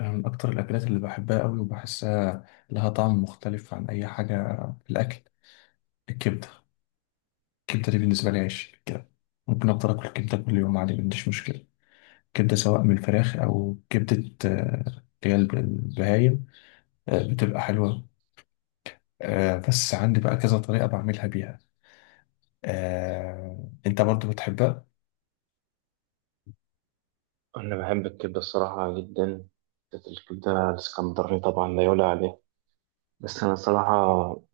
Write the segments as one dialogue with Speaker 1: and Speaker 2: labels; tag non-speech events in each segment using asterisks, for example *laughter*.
Speaker 1: من أكتر الأكلات اللي بحبها أوي وبحسها لها طعم مختلف عن أي حاجة في الأكل، الكبدة. الكبدة دي بالنسبة لي عيش كده، ممكن أفضل آكل كبدة كل يوم عادي، ما عنديش مشكلة. كبدة سواء من الفراخ أو كبدة، اللي هي البهايم، بتبقى حلوة. بس عندي بقى كذا طريقة بعملها بيها. أنت برضو بتحبها؟
Speaker 2: أنا بحب الكبدة الصراحة جدا، بالذات الكبدة الإسكندراني طبعا لا يعلى عليه. بس أنا صراحة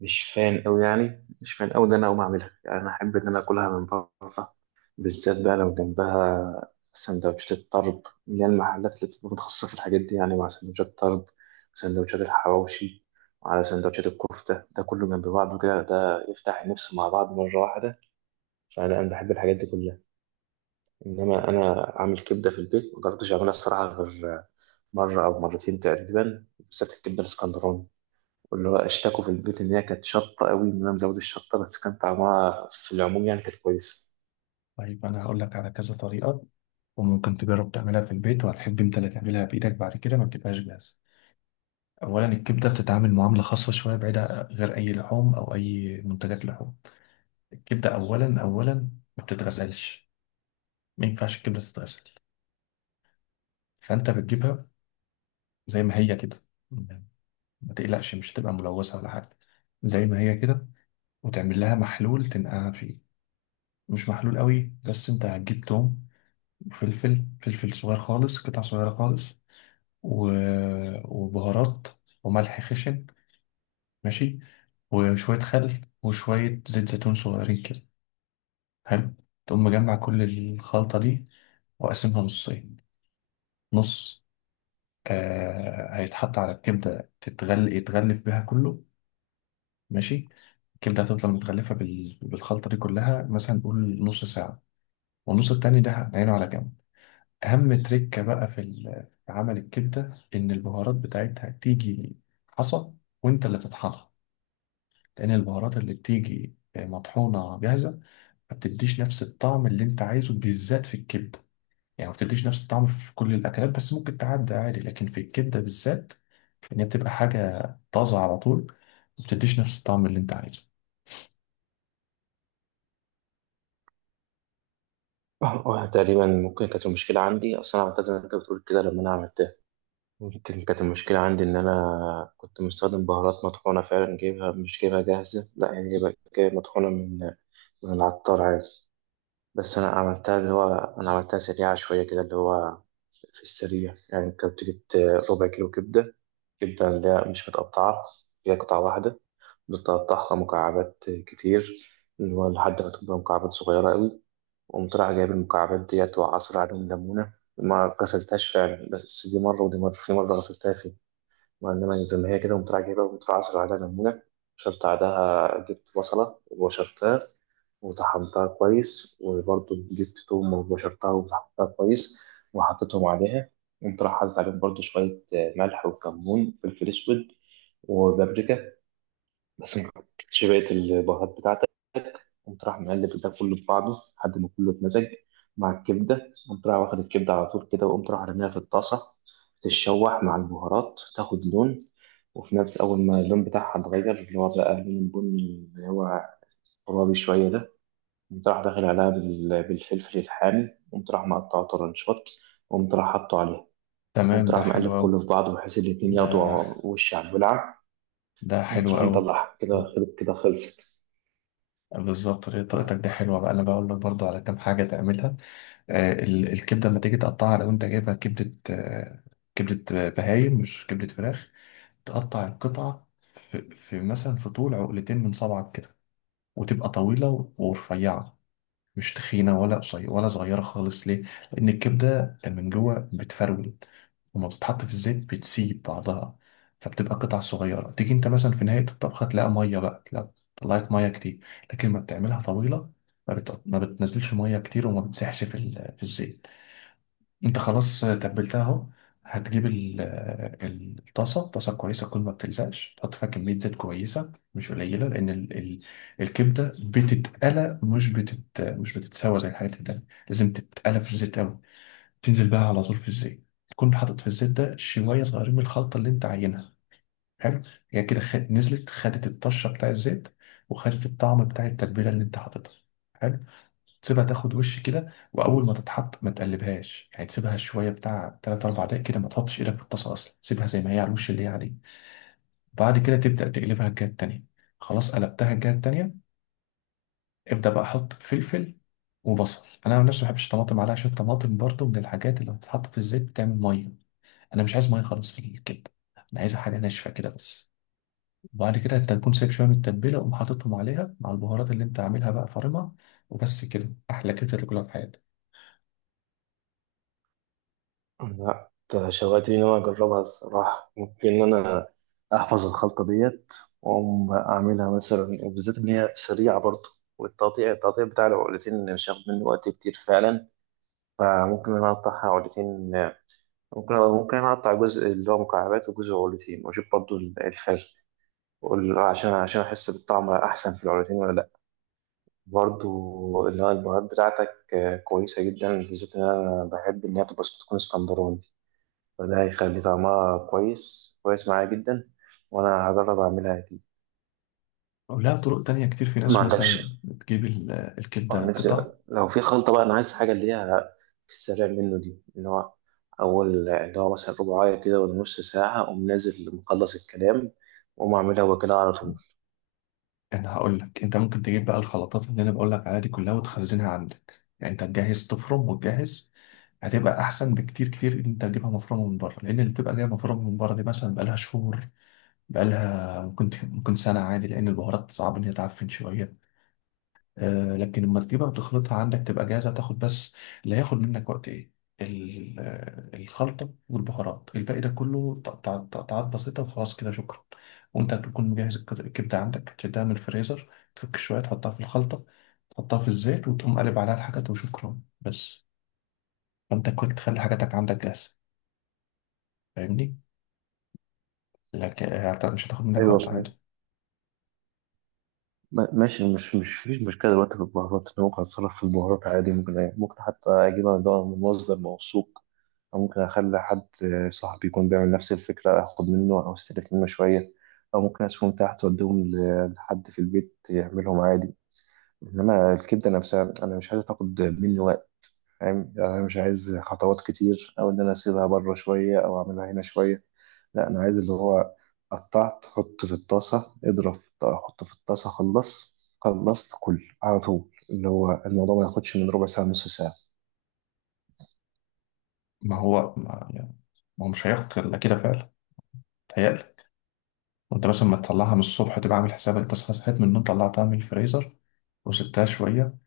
Speaker 2: مش فان أوي، إن أنا أقوم أعملها، يعني أنا أحب إن أنا أكلها من بره، بالذات بقى لو جنبها سندوتشات الطرب، اللي هي المحلات اللي بتبقى متخصصة في الحاجات دي، يعني مع سندوتشات الطرب وسندوتشات الحواوشي وعلى سندوتشات الكفتة، ده كله جنب بعضه كده، ده يفتح النفس مع بعض مرة واحدة. فأنا بحب الحاجات دي كلها. إنما أنا أعمل كبدة في البيت مجربتش أعملها الصراحة غير مرة أو مرتين تقريبا، بالذات الكبدة الإسكندراني، واللي هو اشتكوا في البيت إن هي كانت شطة قوي، إن أنا مزود الشطة، بس كان طعمها في العموم يعني كانت كويسة.
Speaker 1: طيب أنا هقول لك على كذا طريقة، وممكن تجرب تعملها في البيت وهتحب أنت اللي تعملها بإيدك بعد كده، ما تبقاش جاهزة. اولا الكبده بتتعامل معامله خاصه شويه بعيده غير اي لحوم او اي منتجات لحوم. الكبده اولا ما بتتغسلش، ما ينفعش الكبده تتغسل. فانت بتجيبها زي ما هي كده، ما تقلقش مش هتبقى ملوثه ولا حاجه، زي ما هي كده، وتعمل لها محلول تنقعها فيه. مش محلول قوي، بس انت هتجيب توم، وفلفل صغير خالص، قطع صغيره خالص، و... وبهارات وملح خشن، ماشي، وشويه خل وشويه زيت زيتون صغيرين كده. حلو. تقوم مجمع كل الخلطة دي وأقسمها نصين. نص، هيتحط على الكبدة تتغل يتغلف بها كله، ماشي. الكبدة هتفضل متغلفة بالخلطة دي كلها مثلا نقول نص ساعة، والنص التاني ده هنعينه على جنب. أهم تريكة بقى في عمل الكبدة إن البهارات بتاعتها تيجي حصى، وأنت اللي تطحنها، لأن البهارات اللي بتيجي مطحونة جاهزة ما بتديش نفس الطعم اللي أنت عايزه بالذات في الكبدة. يعني ما بتديش نفس الطعم في كل الأكلات بس ممكن تعدي عادي، لكن في الكبدة بالذات، إن هي بتبقى حاجة طازة على طول، ما بتديش نفس الطعم اللي أنت عايزه.
Speaker 2: *laughs* تقريبا ممكن كانت المشكلة عندي، أصل أنا عملتها زي ما أنت بتقول كده، لما أنا عملتها ممكن كانت المشكلة عندي إن أنا كنت مستخدم بهارات مطحونة فعلا، جايبها مش جايبها جاهزة، لا يعني جايبها مطحونة من العطار عادي. بس أنا عملتها اللي هو أنا عملتها سريعة شوية كده، اللي هو في السريع، يعني كنت جبت ربع كيلو كبدة. الكبدة اللي هي مش متقطعة، هي قطعة واحدة، بتقطعها مكعبات كتير، اللي هو لحد ما تبقى مكعبات صغيرة قوي. وقمت رايح جايب المكعبات ديت وعصر عليهم ليمونة، ما غسلتهاش فعلا، بس دي مرة ودي مرة، في مرة غسلتها فيه، ما إنما زي ما هي كده قمت رايح جايبها وقمت رايح عصر عليها ليمونة. شربت بعدها جبت بصلة وبشرتها وطحنتها كويس، وبرضه جبت توم وبشرتها وطحنتها كويس وحطيتهم عليها. قمت راح حاطط عليهم برضه شوية ملح وكمون وفلفل أسود وبابريكا، بس ما حطيتش بقية البهارات بتاعتك. قمت راح مقلب ده كله في بعضه لحد ما كله اتمزج مع الكبدة. قمت راح واخد الكبدة على طول كده وقمت راح رميها في الطاسة تتشوح مع البهارات تاخد لون. وفي نفس أول ما اللون بتاعها اتغير، اللي هو بقى لون بني اللي هو غرابي شوية ده، قمت راح داخل عليها بالفلفل الحامي، قمت راح مقطعه طرنشات، قمت راح حاطه عليها.
Speaker 1: تمام،
Speaker 2: قمت
Speaker 1: ده
Speaker 2: راح مقلب
Speaker 1: حلو أوي.
Speaker 2: كله في بعضه بحيث الاتنين
Speaker 1: ده
Speaker 2: ياخدوا وش على الولعة.
Speaker 1: ده
Speaker 2: قمت
Speaker 1: حلو
Speaker 2: راح
Speaker 1: أوي.
Speaker 2: مطلعها كده،
Speaker 1: اه،
Speaker 2: خلت كده، خلصت.
Speaker 1: بالظبط هي طريقتك دي حلوة. بقى أنا بقول لك برضو على كام حاجة تعملها. آه، الكبدة لما تيجي تقطعها، لو أنت جايبها كبدة، آه، كبدة بهايم مش كبدة فراخ، تقطع القطعة في مثلا في طول عقلتين من صبعك كده، وتبقى طويلة ورفيعة، مش تخينة ولا قصيرة ولا صغيرة خالص. ليه؟ لأن الكبدة من جوه بتفرول، وما بتتحط في الزيت بتسيب بعضها، فبتبقى قطع صغيرة، تيجي أنت مثلا في نهاية الطبخة تلاقي مية، بقى تلاقي طلعت مية كتير. لكن ما بتعملها طويلة، ما بتنزلش مية كتير، وما بتسيحش في الزيت. انت خلاص تبلتها اهو. هتجيب الطاسه، طاسه كويسه تكون ما بتلزقش، تحط فيها كميه زيت كويسه مش قليله، لان ال ال الكبده بتتقلى، مش بتتسوى زي الحاجات التانيه، لازم تتقلى في الزيت قوي. تنزل بقى على طول في الزيت، تكون حاطط في الزيت ده شويه صغيرين من الخلطه اللي انت عاينها. حلو. هي كده نزلت خدت الطشه بتاع الزيت، وخدت الطعم بتاع التتبيله اللي انت حاططها. حلو. تسيبها تاخد وش كده، واول ما تتحط ما تقلبهاش، يعني تسيبها شويه بتاع 3 4 دقايق كده، ما تحطش ايدك في الطاسه اصلا، سيبها زي ما هي على الوش اللي هي عليه. بعد كده تبدا تقلبها الجهه التانيه. خلاص قلبتها الجهه التانيه، ابدا بقى حط فلفل وبصل. انا عن نفسي ما بحبش الطماطم عليها، عشان الطماطم برضو من الحاجات اللي بتتحط في الزيت بتعمل ميه، انا مش عايز ميه خالص في الكبده، انا عايزها حاجه ناشفه كده بس. وبعد كده انت تكون سايب شويه من التتبيله وقوم حاططهم عليها مع البهارات اللي انت عاملها بقى فارمها، وبس كده احلى كبده تاكلها في حياتك.
Speaker 2: لا أنت شوقتني إن أنا أجربها الصراحة، ممكن إن أنا أحفظ الخلطة ديت وأقوم أعملها مثلا، وبالذات إن هي سريعة برضه، والتقطيع التقطيع بتاع العقلتين مش هياخد مني وقت كتير فعلا. فممكن إن أنا أقطعها عقلتين. ممكن انا اقطع جزء اللي هو مكعبات وجزء عروتين، واشوف برضو الفرق، عشان احس بالطعم احسن في العروتين ولا لا. برضو اللي هو البهارات بتاعتك كويسه جدا، بالذات ان انا بحب ان هي تبقى تكون اسكندراني، فده هيخلي طعمها كويس كويس معايا جدا، وانا هجرب اعملها اكيد.
Speaker 1: ولها طرق تانية كتير، في
Speaker 2: ما
Speaker 1: ناس مثلا
Speaker 2: عندكش
Speaker 1: بتجيب
Speaker 2: اه،
Speaker 1: الكبدة قطع.
Speaker 2: نفسي لو في خلطة بقى، أنا عايز حاجة اللي هي في السريع منه دي، اللي هو أول اللي هو مثلا رباعية كده ولا نص ساعة أقوم نازل مخلص الكلام وأقوم أعملها وكده على طول.
Speaker 1: أنا هقول لك، أنت ممكن تجيب بقى الخلطات اللي أنا بقول لك عليها دي كلها وتخزنها عندك، يعني أنت تجهز تفرم وتجهز. هتبقى أحسن بكتير إن أنت تجيبها مفرومة من بره، لأن اللي بتبقى جاية مفرومة من بره دي مثلا بقالها شهور، بقالها ممكن سنة عادي، لأن البهارات صعب إن هي تعفن شوية. لكن لما تجيبها وتخلطها عندك تبقى جاهزة تاخد بس. اللي هياخد منك وقت ايه؟ الخلطة والبهارات. الباقي ده كله تقطعات بسيطة وخلاص كده شكرا. وانت هتكون مجهز الكبدة عندك، هتشدها من الفريزر، تفك شوية تحطها في الخلطة، تحطها في الزيت وتقوم قلب عليها الحاجات وشكرا بس. فانت كنت تخلي حاجاتك عندك جاهزة، فاهمني؟ لكن مش هتاخد منك
Speaker 2: ايوه
Speaker 1: وقت
Speaker 2: صحيح.
Speaker 1: عادي.
Speaker 2: ماشي، مش فيش مشكله دلوقتي في البهارات، انا ممكن اتصرف في البهارات عادي، ممكن حتى اجيبها من بقى من مصدر موثوق، او ممكن اخلي حد صاحبي يكون بيعمل نفس الفكره اخد منه او استلف منه شويه، او ممكن اسيبهم تحت واديهم لحد في البيت يعملهم عادي. انما الكبده نفسها انا مش عايز تاخد مني وقت، فاهم يعني، انا مش عايز خطوات كتير او ان انا اسيبها بره شويه او اعملها هنا شويه. لا انا عايز اللي هو قطعت حط في الطاسه حط في الطاسه خلص خلصت كل على طول، اللي هو الموضوع ما ياخدش من ربع ساعه نص ساعه.
Speaker 1: ما هو ما هو مش هياخد إلا كده فعلا، تهيألي. وانت مثلا ما تطلعها من الصبح، تبقى عامل حسابك تصحى، صحيت من النوم طلعتها من الفريزر وسبتها شوية،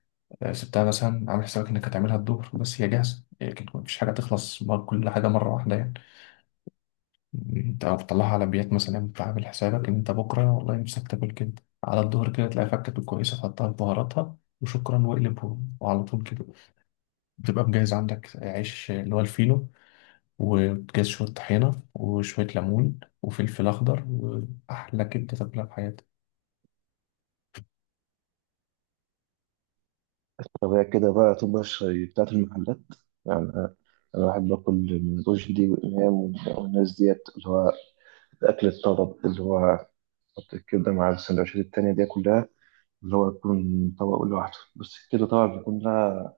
Speaker 1: سبتها مثلا عامل حسابك انك هتعملها الظهر، بس هي جاهزة، لكن مفيش حاجة تخلص كل حاجة مرة واحدة يعني. انت لو بتطلعها على بيات مثلا، انت عامل حسابك ان انت بكرة والله نفسك تاكل كده على الظهر كده، تلاقي فكة كويسة تحطها في بهاراتها وشكرا واقلب وعلى طول كده. بتبقى مجهز عندك عيش اللي هو الفينو، وبتجهز شوية طحينة وشوية ليمون وفلفل أخضر، وأحلى كبدة تاكلها في حياتك.
Speaker 2: طب هي كده بقى تبقى الشاي بتاعت المحلات يعني، أنا بحب اكل من رشدي وامام والناس ديت، اللي هو الاكل الطلب، اللي هو حط الكبده مع السندوتشات التانيه دي كلها، اللي هو يكون طبق لوحده بس كده، طبعا بيكون لها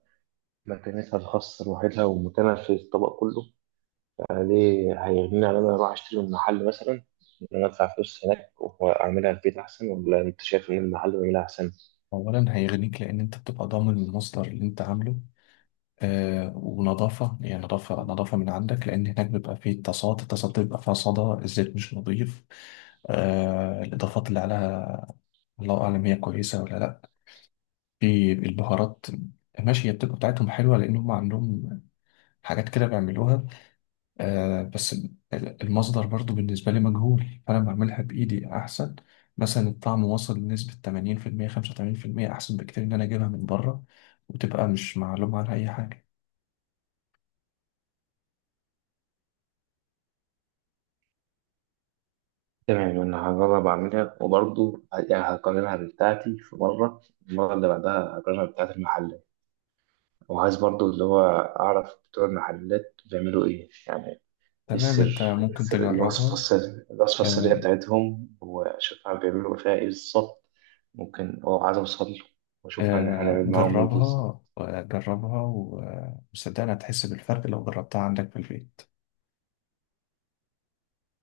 Speaker 2: مكانتها الخاصة لوحدها ومكانها في الطبق كله عليه، هيغنيني عن إن أنا أروح أشتري من محل مثلا، إن أنا أدفع فلوس هناك وأعملها في البيت أحسن، ولا أنت شايف إن المحل بيعملها أحسن؟
Speaker 1: أولا هيغنيك لأن أنت بتبقى ضامن المصدر اللي أنت عامله، آه، ونظافة، يعني نظافة من عندك، لأن هناك بيبقى فيه تصاد، التصاد بيبقى فيها صدى، الزيت مش نظيف، آه. الإضافات اللي عليها الله أعلم هي كويسة ولا لأ، في البهارات. ماشي، هي بتبقى بتاعتهم حلوة لأن هم عندهم حاجات كده بيعملوها، آه، بس المصدر برضو بالنسبة لي مجهول، فأنا بعملها بإيدي أحسن. مثلا الطعم وصل لنسبة 80% 85%، أحسن بكتير إن أنا أجيبها من بره وتبقى مش معلوم عنها أي حاجة.
Speaker 2: تمام أنا هجرب أعملها، وبرضه يعني هقارنها بتاعتي في مرة، المرة اللي بعدها هقارنها بتاعت المحل. وعايز برضه اللي هو أعرف بتوع المحلات بيعملوا إيه يعني، ايه
Speaker 1: تمام، أنت
Speaker 2: السر
Speaker 1: ممكن تجربها.
Speaker 2: الوصفة السرية
Speaker 1: آه،
Speaker 2: بتاعتهم، وأشوف هما بيعملوا فيها ايه بالظبط. ممكن أو عايز أوصل له وأشوف
Speaker 1: آه،
Speaker 2: هنعمل معاهم ايه بالظبط.
Speaker 1: جربها، جربها وصدقني هتحس بالفرق لو جربتها عندك في البيت.